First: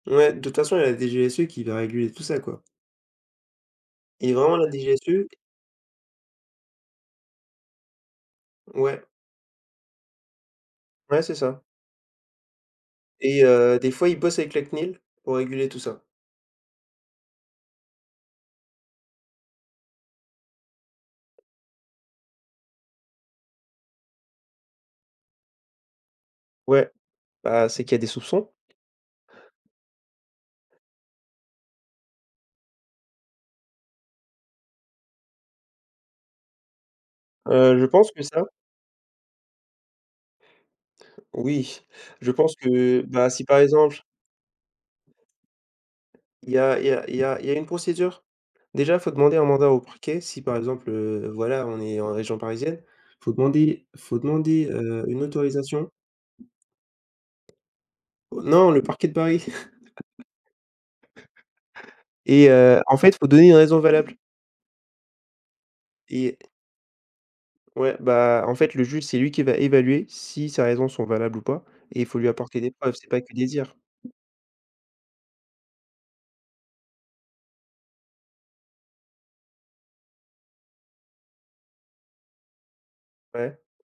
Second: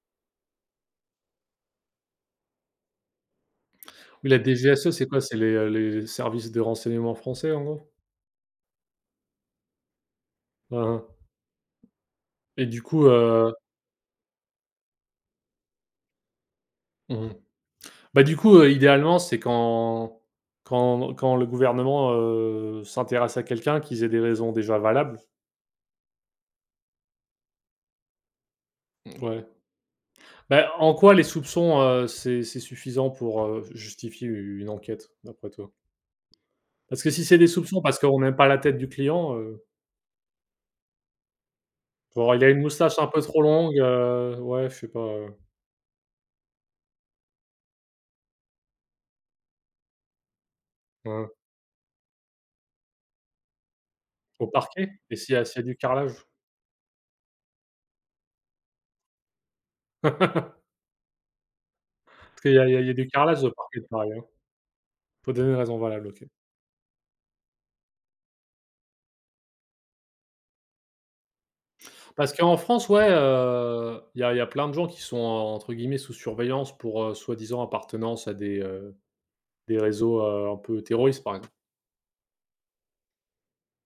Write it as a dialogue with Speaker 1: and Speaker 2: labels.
Speaker 1: Ouais, de toute façon, il y a la DGSE qui va réguler tout ça, quoi.
Speaker 2: Oui
Speaker 1: Et
Speaker 2: la
Speaker 1: vraiment la
Speaker 2: DGSE c'est quoi?
Speaker 1: DGSE
Speaker 2: C'est les les services de renseignement français, en gros?
Speaker 1: Ouais.
Speaker 2: Aha.
Speaker 1: Ouais, c'est ça.
Speaker 2: Et du coup,
Speaker 1: Et
Speaker 2: heu
Speaker 1: heu, des fois, ils bossent avec la CNIL, pour réguler tout ça.
Speaker 2: Mmh mh, bah, du coup, heu, idéalement, c'est quand quand quand le gouvernement, heu, s'intéresse à quelqu'un, qu'ils aient des raisons déjà valables.
Speaker 1: Ouais. Bah, c'est qu'il y a des soupçons.
Speaker 2: Mmh ouais. Bah, en quoi les soupçons, heu, c'est c'est suffisant pour, heu, ju justifier une enquête d'après toi? Parce que si c'est des
Speaker 1: Heu,
Speaker 2: soupçons
Speaker 1: je
Speaker 2: parce
Speaker 1: pense
Speaker 2: qu'on
Speaker 1: que
Speaker 2: n'aime
Speaker 1: ça
Speaker 2: pas la tête du client, heu
Speaker 1: Oui, je
Speaker 2: genre, il a
Speaker 1: pense
Speaker 2: une moustache
Speaker 1: que,
Speaker 2: un peu
Speaker 1: bah,
Speaker 2: trop
Speaker 1: si par
Speaker 2: longue,
Speaker 1: exemple
Speaker 2: heu, ouais, je suis pas
Speaker 1: il y a il y a il y a il y a une procédure. Déjà, faut demander un mandat au Parquet si, par exemple, heu,
Speaker 2: Mmh.
Speaker 1: voilà on est en région parisienne, faut demander faut
Speaker 2: Au
Speaker 1: demander,
Speaker 2: parquet?
Speaker 1: heu,
Speaker 2: Et
Speaker 1: une
Speaker 2: s'il y a s'il y a du
Speaker 1: autorisation.
Speaker 2: carrelage?
Speaker 1: Non, le Parquet de Paris.
Speaker 2: Parce
Speaker 1: Et
Speaker 2: qu'il y a
Speaker 1: heu,
Speaker 2: il y a
Speaker 1: en
Speaker 2: des
Speaker 1: fait, il faut
Speaker 2: carrelages
Speaker 1: donner
Speaker 2: au
Speaker 1: une raison
Speaker 2: Parquet de Paris,
Speaker 1: valable.
Speaker 2: hein. Faut donner une raison valable, OK.
Speaker 1: Et Ouais, bah, en fait, le juge, c'est lui qui va évaluer si ces raisons sont valables ou pas. Et il faut lui
Speaker 2: Parce qu'en
Speaker 1: apporter des
Speaker 2: France,
Speaker 1: preuves,
Speaker 2: ouais,
Speaker 1: c'est pas que des dires.
Speaker 2: heu, il y a il y a plein de gens qui sont, entre guillemets, «sous surveillance» pour, heu, soi-disant appartenance à des, heu, des réseaux, heu, un peu terroristes, par ex
Speaker 1: Ouais.